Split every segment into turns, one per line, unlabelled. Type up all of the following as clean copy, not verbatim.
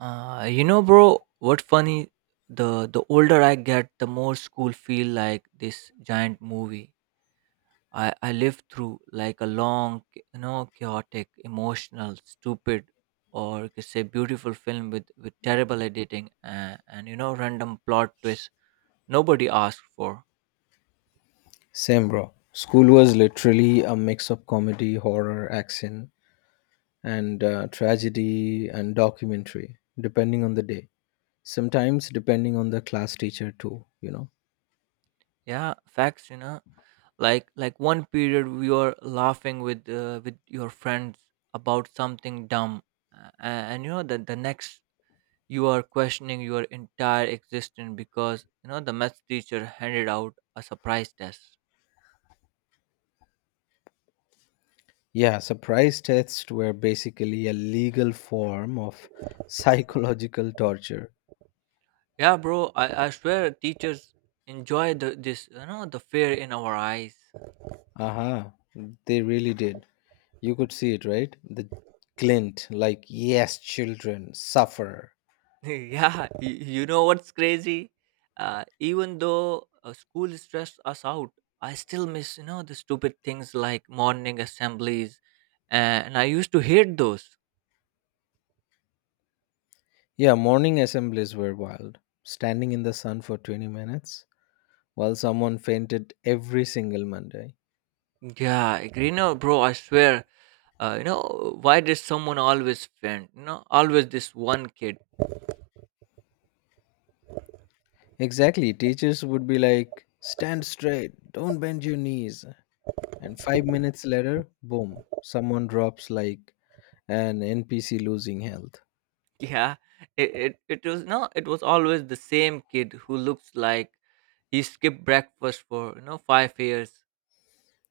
Bro, what funny? The older I get, the more school feel like this giant movie. I lived through like a long, chaotic, emotional, stupid, or you could say beautiful film with terrible editing and random plot twists nobody asked for.
Same, bro. School was literally a mix of comedy, horror, action, and tragedy and documentary, depending on the day. Sometimes depending on the class teacher, too, you know.
Yeah, facts. Like one period we were laughing with your friends about something dumb, and the next you are questioning your entire existence because you know the math teacher handed out a surprise test.
Yeah, surprise tests were basically a legal form of psychological torture.
Yeah, bro, I swear teachers enjoy the this you know the fear in our eyes.
Aha, they really did. You could see it, right? The glint, like, yes, children, suffer.
Yeah, you know what's crazy. Even though school stressed us out, I still miss you know the stupid things like morning assemblies, and I used to hate those.
Yeah, morning assemblies were wild. Standing in the sun for 20 minutes while someone fainted every single Monday.
Yeah, agree. No, bro, I swear, why did someone always friend? You know, always this one kid.
Exactly, teachers would be like, stand straight, don't bend your knees. And 5 minutes later, boom, someone drops like an NPC losing health.
Yeah, it was no, it was always the same kid who looks like he skipped breakfast for you know 5 years.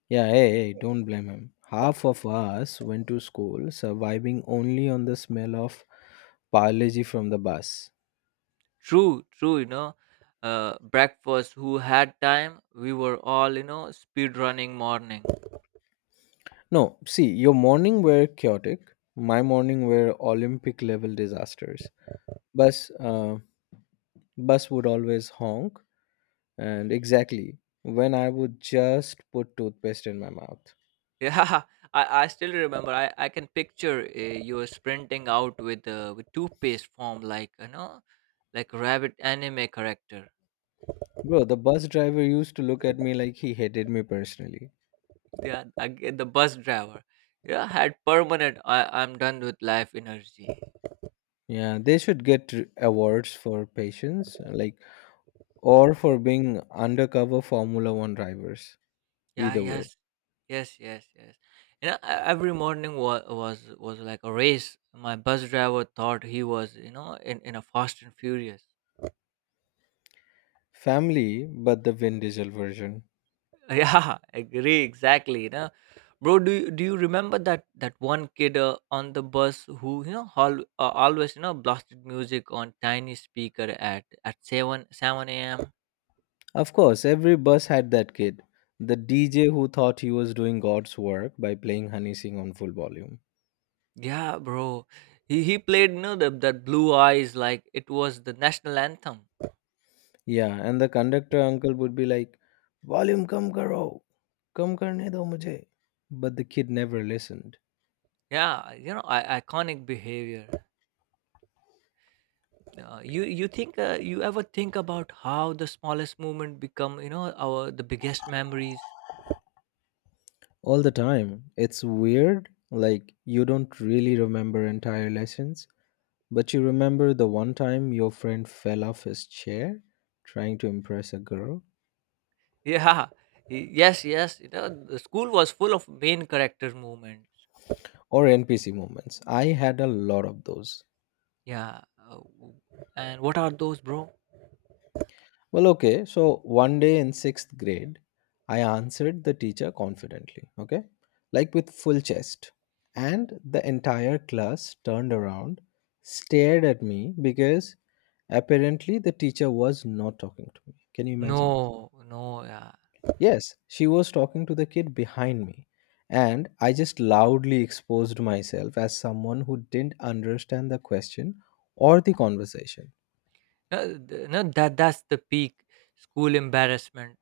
Yeah, hey, hey, don't blame him. Half of us went to school surviving only on the smell of biology from the bus.
True, true. You know, breakfast. Who had time? We were all you know speed running morning.
No, see, your morning were chaotic. My morning were Olympic level disasters. Bus, uh, bus would always honk, and exactly when I would just put toothpaste in my mouth.
Yeah, I still remember. I can picture you were sprinting out with toothpaste form like like rabbit anime character.
Bro, the bus driver used to look at me like he hated me personally.
Yeah, the bus driver. Yeah, had permanent. I'm done with life energy.
Yeah, they should get awards for patience, like, or for being undercover Formula One drivers.
Yeah.
Either way,
Yes. Yes. Yes. Yes. You know, every morning was like a race. My bus driver thought he was you know in a Fast and Furious.
family, but the Vin Diesel version.
Yeah, agree exactly. You know, bro, do you remember that one kid on the bus who you know always you know blasted music on tiny speaker at seven a.m.
Of course, every bus had that kid, the DJ who thought he was doing God's work by playing Honey Singh on full volume.
Yeah, bro, he played that blue eyes like it was the national anthem.
Yeah, and the conductor uncle would be like, "Volume kam karo, kam karne do mujhe." But the kid never listened.
Yeah, you know iconic behavior. You ever think about how the smallest moment become you know our the biggest memories?
All the time. It's weird. Like you don't really remember entire lessons, but you remember the one time your friend fell off his chair trying to impress a girl
Yeah. Yes, yes. You know, the school was full of main character moments.
or NPC moments. I had a lot of those.
Yeah. And what are those, bro?
Well, okay. So one day in sixth grade, I answered the teacher confidently, okay? Like with full chest. And the entire class turned around, stared at me because apparently the teacher was not talking to me. Can you imagine?
No, no, yeah.
Yes, she was talking to the kid behind me. And I just loudly exposed myself as someone who didn't understand the question or the conversation.
No, that that's the peak school embarrassment.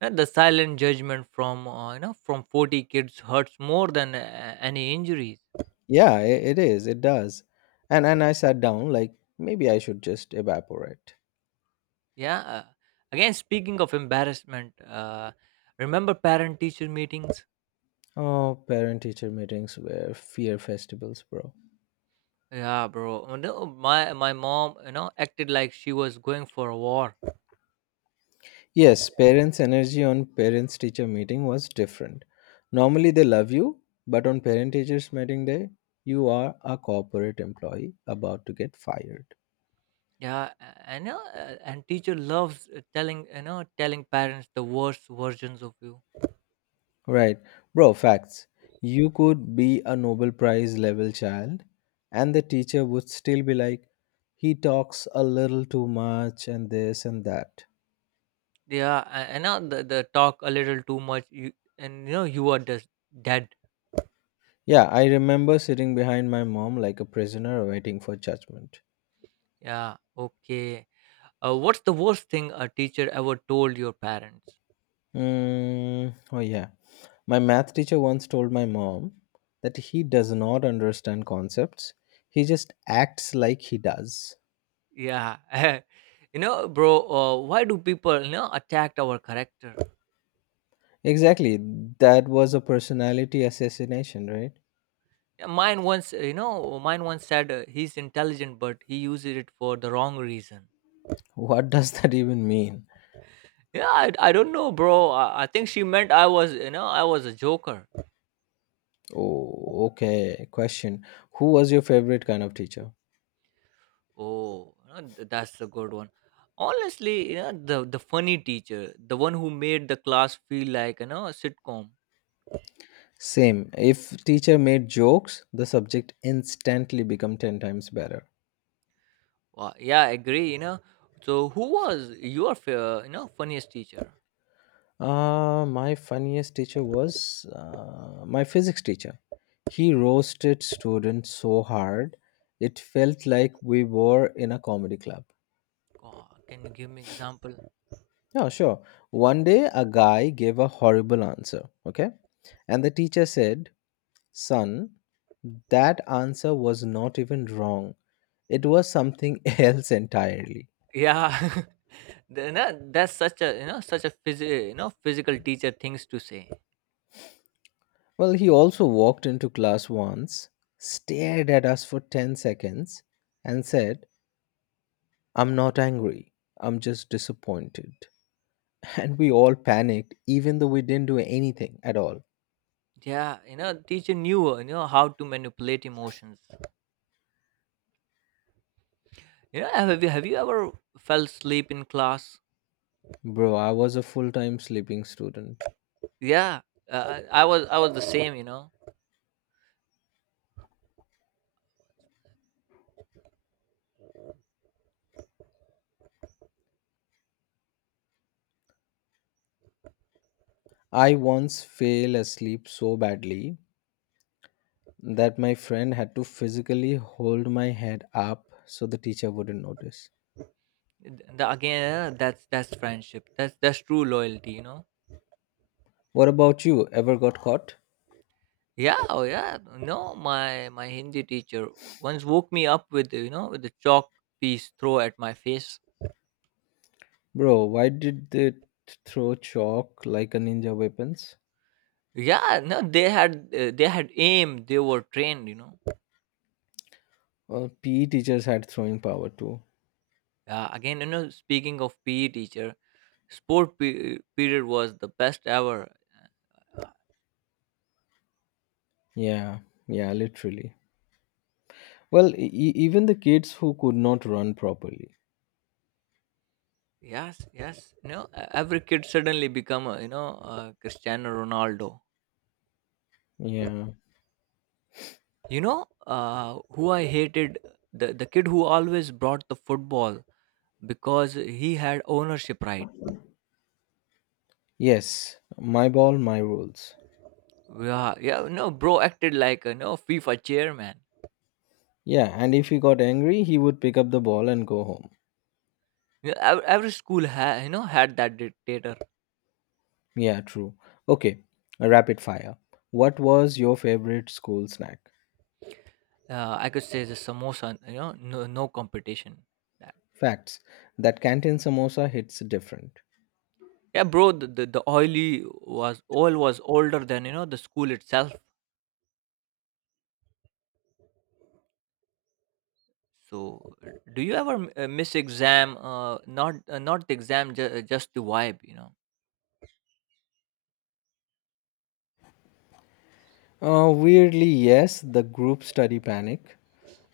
No, the silent judgment from from 40 kids hurts more than any injuries.
Yeah, it is. It does. And I sat down like maybe I should just evaporate.
Yeah. Again, speaking of embarrassment, remember parent-teacher meetings?
Oh, parent teacher meetings were fear festivals, bro.
Yeah, bro. Oh, no, my mom, you know, acted like she was going for a war.
Yes, parents' energy on parents teacher meeting was different. Normally they love you, but on parent teachers meeting day, you are a corporate employee about to get fired.
Yeah, and teacher loves telling you know telling parents the worst versions of you.
Right. Bro, facts. You could be a Nobel Prize level child, and the teacher would still be like, he talks a little too much, and this and that.
Yeah, and now the talk a little too much, you, and you know you are just dead.
Yeah, I remember sitting behind my mom like a prisoner waiting for judgment.
Yeah, okay. What's the worst thing a teacher ever told your parents?
Mm, oh, yeah. My math teacher once told my mom that he does not understand concepts, he just acts like he does.
Yeah, you know, bro. Why do people you know attack our character?
Exactly. That was a personality assassination, right?
Yeah, mine once, mine once said he's intelligent, but he uses it for the wrong reason.
What does that even mean?
Yeah, I don't know, bro. I think she meant I was, you know, I was a joker.
Oh, okay. Question. Who was your favorite kind of teacher?
Oh, that's a good one. Honestly, you know the funny teacher, the one who made the class feel like you know a sitcom.
Same. If teacher made jokes, the subject instantly become 10 times better.
Wow, yeah, I agree. You know, so who was your you know funniest teacher?
My funniest teacher was my physics teacher. He roasted students so hard, it felt like we were in a comedy club.
God, can you give me example?
Yeah, sure. One day, a guy gave a horrible answer, okay? And the teacher said, "Son, that answer was not even wrong. It was something else entirely."
Yeah, the- na- that's such a you know such a you know physical teacher things to say.
Well, he also walked into class once, stared at us for 10 seconds, and said, "I'm not angry, I'm just disappointed." And we all panicked, even though we didn't do anything at all.
Yeah, you know teacher knew you know how to manipulate emotions. You know, have you ever fell asleep in class?
Bro, I was a full time sleeping student.
Yeah, I was I was the same you know
I once fell asleep so badly that my friend had to physically hold my head up so the teacher wouldn't notice.
the, again that's friendship that's true loyalty you know.
What about you? Ever got caught?
Yeah, oh yeah, no my hindi teacher once woke me up with you know with a chalk piece throw at my face.
Bro, why did they throw chalk like a ninja weapons?
Yeah, no they had they had aim, they were trained you know.
Well, PE teachers had throwing power too.
Again, you know, speaking of pe teacher, sport period was the best ever.
Yeah, yeah, literally. Well, even the kids who could not run properly.
Yes, yes, you know, every kid suddenly become a, you know a cristiano ronaldo.
Yeah.
You know who I hated, the kid who always brought the football because he had ownership right.
Yes, my ball, my rules.
Yeah, yeah, no bro acted like a no fifa chairman.
Yeah, and if he got angry, he would pick up the ball and go home.
Yeah, every school you know had that dictator.
Yeah, true. Okay, a rapid fire. What was your favorite school snack?
I could say the samosa, you know, no, no competition that.
Facts. That canteen samosa hits different.
Yeah, bro, the oily was oil was older than you know the school itself. So, do you ever miss exam? Not not the exam, just the vibe, you know.
Weirdly, yes, the group study panic,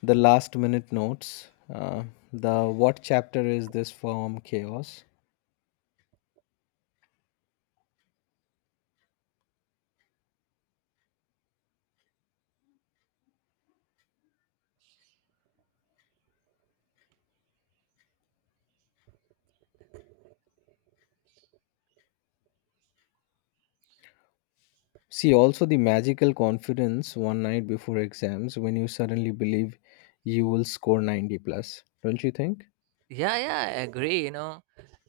the last minute notes, uh, the what chapter is this from chaos. See also the magical confidence one night before exams when you suddenly believe you will score 90 plus. Don't you think?
Yeah, yeah, I agree. You know,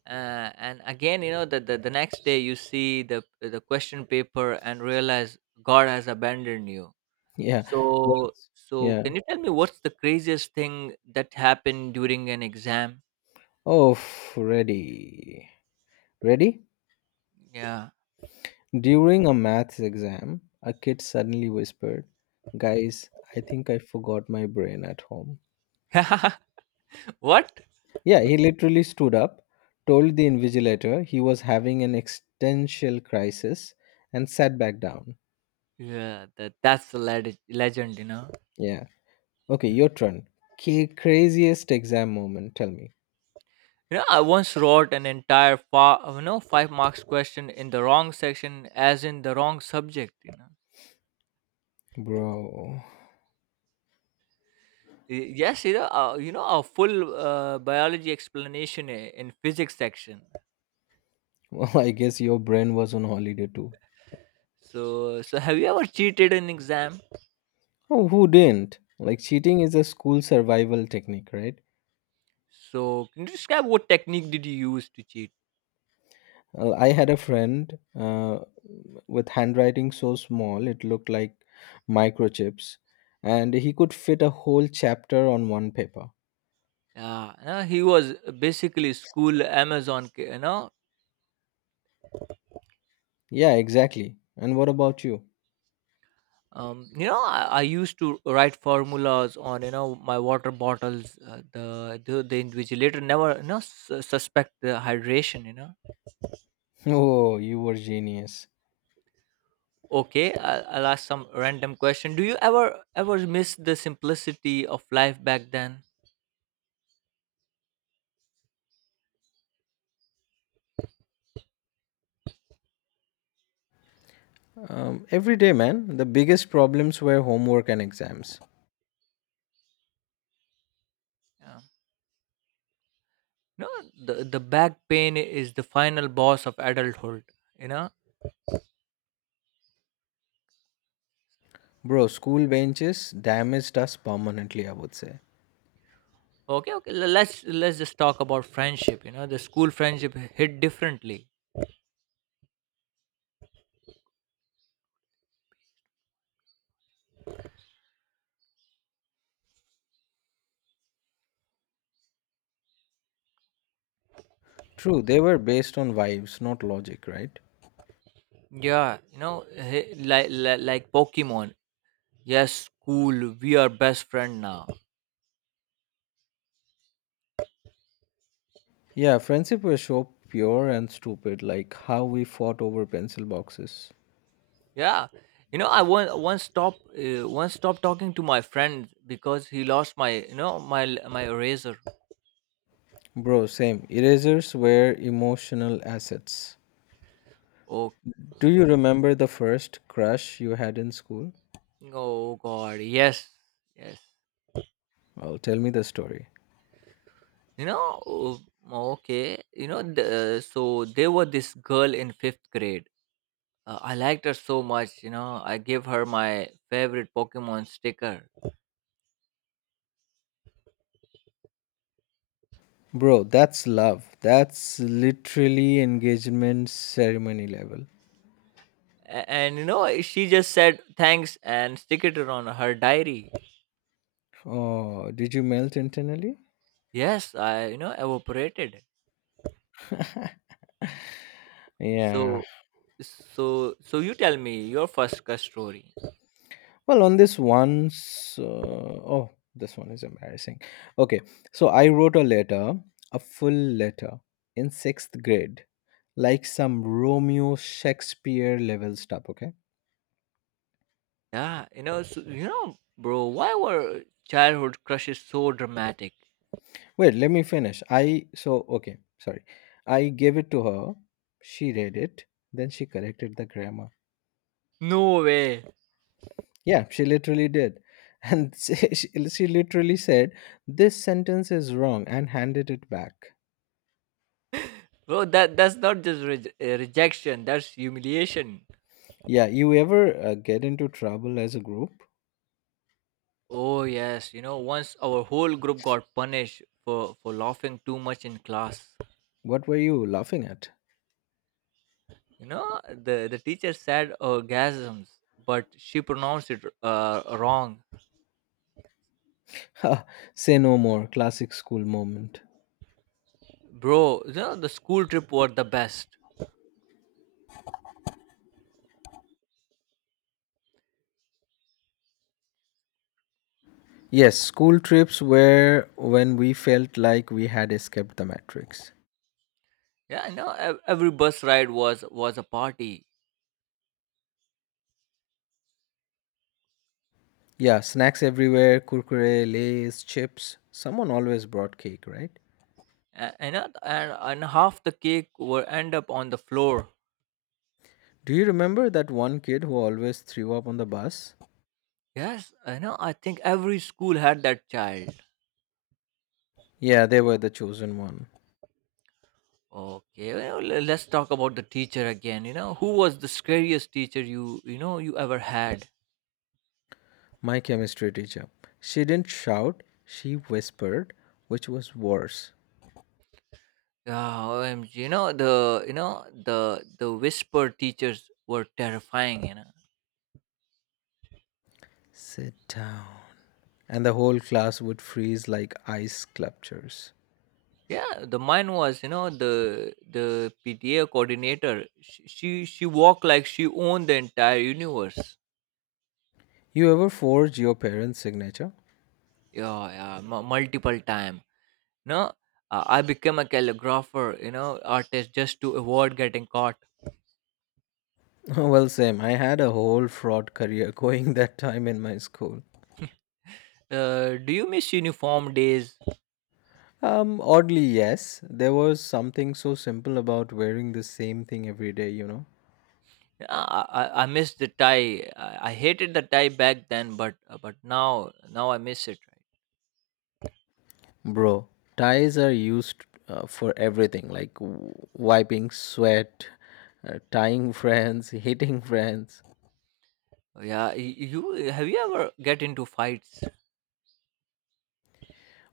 and again, you know, the next day you see the question paper and realize God has abandoned you.
Yeah.
So
Once,
so
yeah.
can you tell me what's the craziest thing that happened during an exam?
Oh, ready. Ready?
Yeah.
During a maths exam, a kid suddenly whispered, "Guys, I think I forgot my brain at home."
What?
Yeah, he literally stood up, told the invigilator he was having an existential crisis, and sat back down.
Yeah, that that's the legend, you know.
Yeah. Okay, your turn. Craziest exam moment, tell me.
You know, I once wrote an entire you know, five marks question in the wrong section, as in the wrong subject. You know,
Bro.
Yes, you know, a full biology explanation in physics section.
Well, I guess your brain was on holiday too.
So, so have you ever cheated in exam?
Oh, who didn't? Like, cheating is a school survival technique, right?
So, can you describe what technique did you use to cheat?
Well, I had a friend uh, with handwriting so small it looked like microchips, and he could fit a whole chapter on one paper.
Yeah, no, he was basically school Amazon.
Yeah, exactly. And what about you?
You know, I used to write formulas on you know my water bottles. The invigilator never you know suspect the hydration. You know,
Oh, you were genius.
okay, I'll ask some random question. Do you ever miss the simplicity of life back then?
Every day, man, the biggest problems were homework and exams.
Yeah. No, the back pain is the final boss of adulthood. You know.
Bro, school benches damaged us permanently, I would say.
Okay, okay. Let's just talk about friendship. You know, the school friendship hit differently.
True, they were based on vibes, not logic, right?
Yeah, you know, like Pokemon. Yes, cool. We are best friend now.
Yeah, friendship was so pure and stupid, like how we fought over pencil boxes.
Yeah, you know, I once once stopped talking to my friend because he lost my you know my eraser.
Bro, same. Erasers were emotional assets.
Oh,
Do you remember the first crush you had in school?
oh God. Yes, yes.
Well, tell me the story.
You know, oh, okay. You know, the, so there was this girl in fifth grade. I liked her so much. You know, I gave her my favorite Pokemon sticker.
Bro, that's love. That's literally engagement ceremony level.
And you know she just said thanks and stick it on her diary.
Oh, did you melt internally?
Yes, I you know evaporated.
Yeah.
So so you tell me your first crush story.
Well, on this one's, oh, this one is embarrassing. Okay, so I wrote a letter, a full letter, in sixth grade, like some Romeo Shakespeare level stuff. Okay,
Yeah, you know you know bro why were childhood crushes so dramatic.
wait, let me finish. I so okay, sorry. I gave it to her. She read it. Then she corrected the grammar.
No way.
Yeah, she literally did. And she literally said, "This sentence is wrong," and handed it back.
Bro, that that's not just rejection, that's humiliation.
Yeah, you ever get into trouble as a group?
Oh yes, you know, once our whole group got punished for laughing too much in class.
What were you laughing at?
You know, the teacher said orgasms, but she pronounced it wrong.
Ha, say no more, classic school moment.
Bro, you know, the school trip were the best.
Yes, school trips were when we felt like we had escaped the matrix.
Yeah, you know, every bus ride was a party.
Yeah, snacks everywhere, kurkure, lays, chips. Someone always brought cake, right?
And half the cake will end up on the floor.
Do you remember that one kid who always threw up on the bus?
Yes, I know. I think every school had that child.
Yeah, they were the chosen one.
Okay, well, let's talk about the teacher again. You know, who was the scariest teacher you ever had?
My chemistry teacher. She didn't shout, she whispered, which was worse.
Oh, OMG, you know the whisper teachers were terrifying. You know,
Sit down. And the whole class would freeze like ice sculptures.
yeah, the mine was. You know the PTA coordinator. She walked like she owned the entire universe.
You ever forge your parents' signature?
Yeah, yeah, multiple time. No, I became a calligrapher. You know, artist just to avoid getting caught.
Well, same. I had a whole fraud career going that time in my school.
Do you miss uniform days?
Oddly, yes. There was something so simple about wearing the same thing every day, you know.
Yeah, I miss the tie. I hated the tie back then, but now now I miss it. Right?
Bro, ties are used for everything like wiping sweat, tying friends, hitting friends.
Oh, yeah, you have you ever get into fights?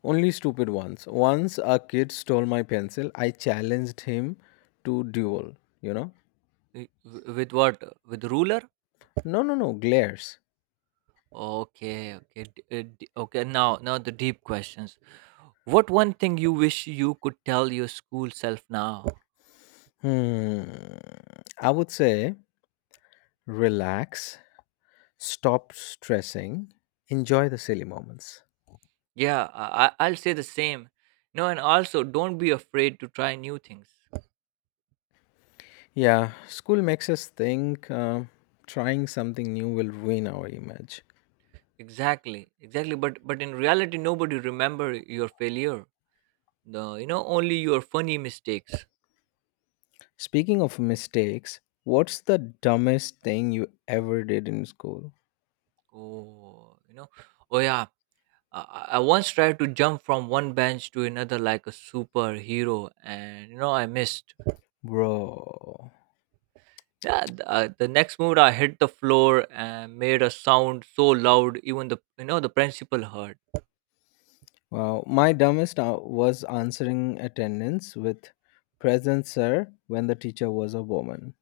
Only stupid ones. Once a kid stole my pencil, I challenged him to duel, you know?
With what, with ruler?
No, no, no, glares.
Okay, okay, okay. Now now the deep questions. What one thing you wish you could tell your school self now?
Hmm. I would say relax, stop stressing, enjoy the silly moments.
Yeah, I'll say the same. No, and also don't be afraid to try new things.
Yeah, school makes us think trying something new will ruin our image.
Exactly, exactly. But in reality, nobody remember your failure the you know only your funny mistakes.
Speaking of mistakes, what's the dumbest thing you ever did in school?
Oh you know, oh yeah, I, I once tried to jump from one bench to another like a superhero and you know I missed.
Bro.
Yeah, the next move I hit the floor and made a sound so loud even the you know the principal heard.
Well, my dumbest was answering attendance with present sir when the teacher was a woman.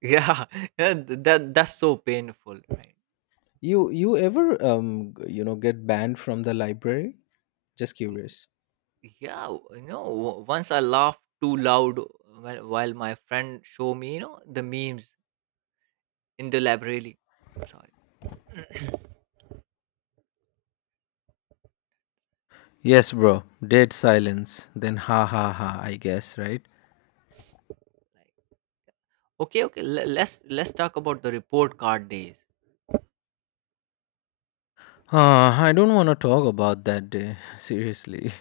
Yeah, yeah that that's so painful right.
You ever get banned from the library? Just curious.
Yeah, once I laughed too loud while my friend show me you know the memes in the library. Sorry.
Yes, bro. Dead silence. Then ha ha ha, I guess, right?
Like, okay, okay. Let's talk about the report card days.
Ah, I don't want to talk about that day, seriously.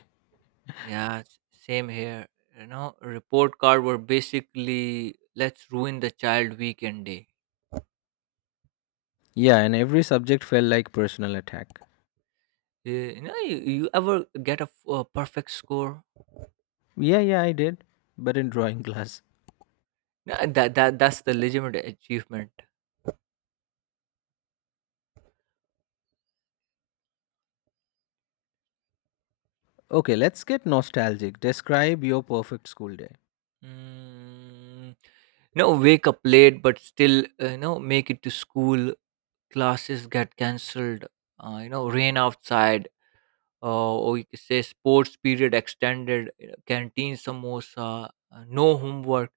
Yeah, same here. You know, report card were basically let's ruin the child weekend day.
Yeah, and every subject felt like personal attack.
Yeah, you know, you ever get a, a perfect score?
Yeah, yeah, I did, but in drawing class.
Yeah, that that's the legitimate achievement.
Okay, let's get nostalgic. Describe your perfect school day.
Mm, no, wake up late, but still, you know, make it to school. Classes get cancelled. You know, rain outside. We say sports period extended, canteen samosa, no homework,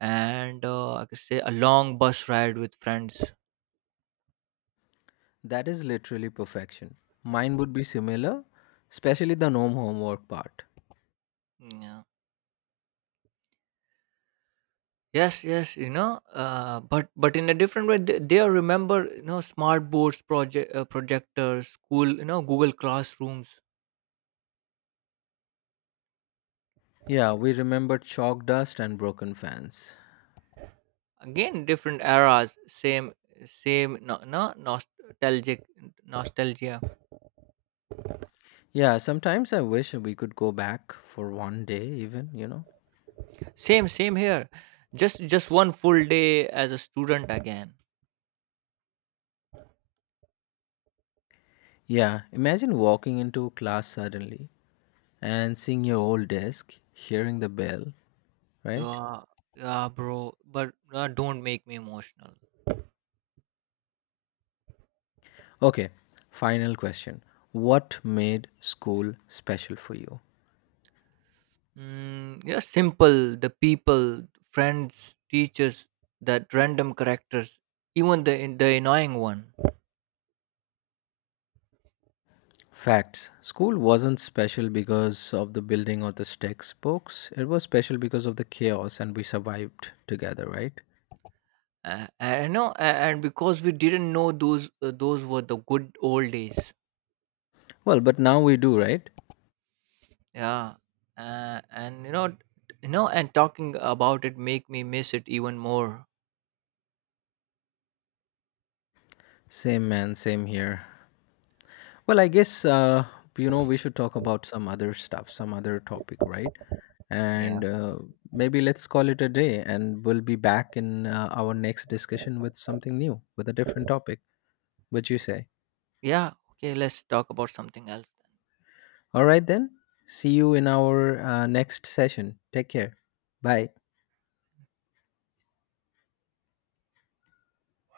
and I could say a long bus ride with friends.
That is literally perfection. Mine would be similar, especially the no homework part.
Mm, yeah. Yes, yes, you know, but in a different way, they are remember you know smart boards, projectors, school, you know, Google classrooms.
Yeah, we remembered chalk dust and broken fans.
Again, different eras, same same no, no nostalgic nostalgia.
Yeah, sometimes I wish we could go back for one day, even, you know.
Same same here. Just one full day as a student again.
Yeah, imagine walking into class suddenly and seeing your old desk, hearing the bell, right?
Yeah, yeah, bro. But don't make me emotional.
Okay, final question. What made school special for you?
Mm, yeah, simple. The people, friends, teachers, that random characters, even the annoying one.
Facts. School wasn't special because of the building or the textbooks. It was special because of the chaos and we survived together, right?
I know, and because we didn't know those were the good old days.
Well, but now we do, right?
Yeah, and you know, t- you know, and talking about it make me miss it even more.
Same man, same here. Well, I guess, we should talk about some other stuff, some other topic, right?
Yeah,
And maybe let's call it a day and we'll be back in our next discussion with something new, with a different topic. What you say?
yeah. Okay, let's talk about something else.
All right, then. See you in our next session. Take care. Bye.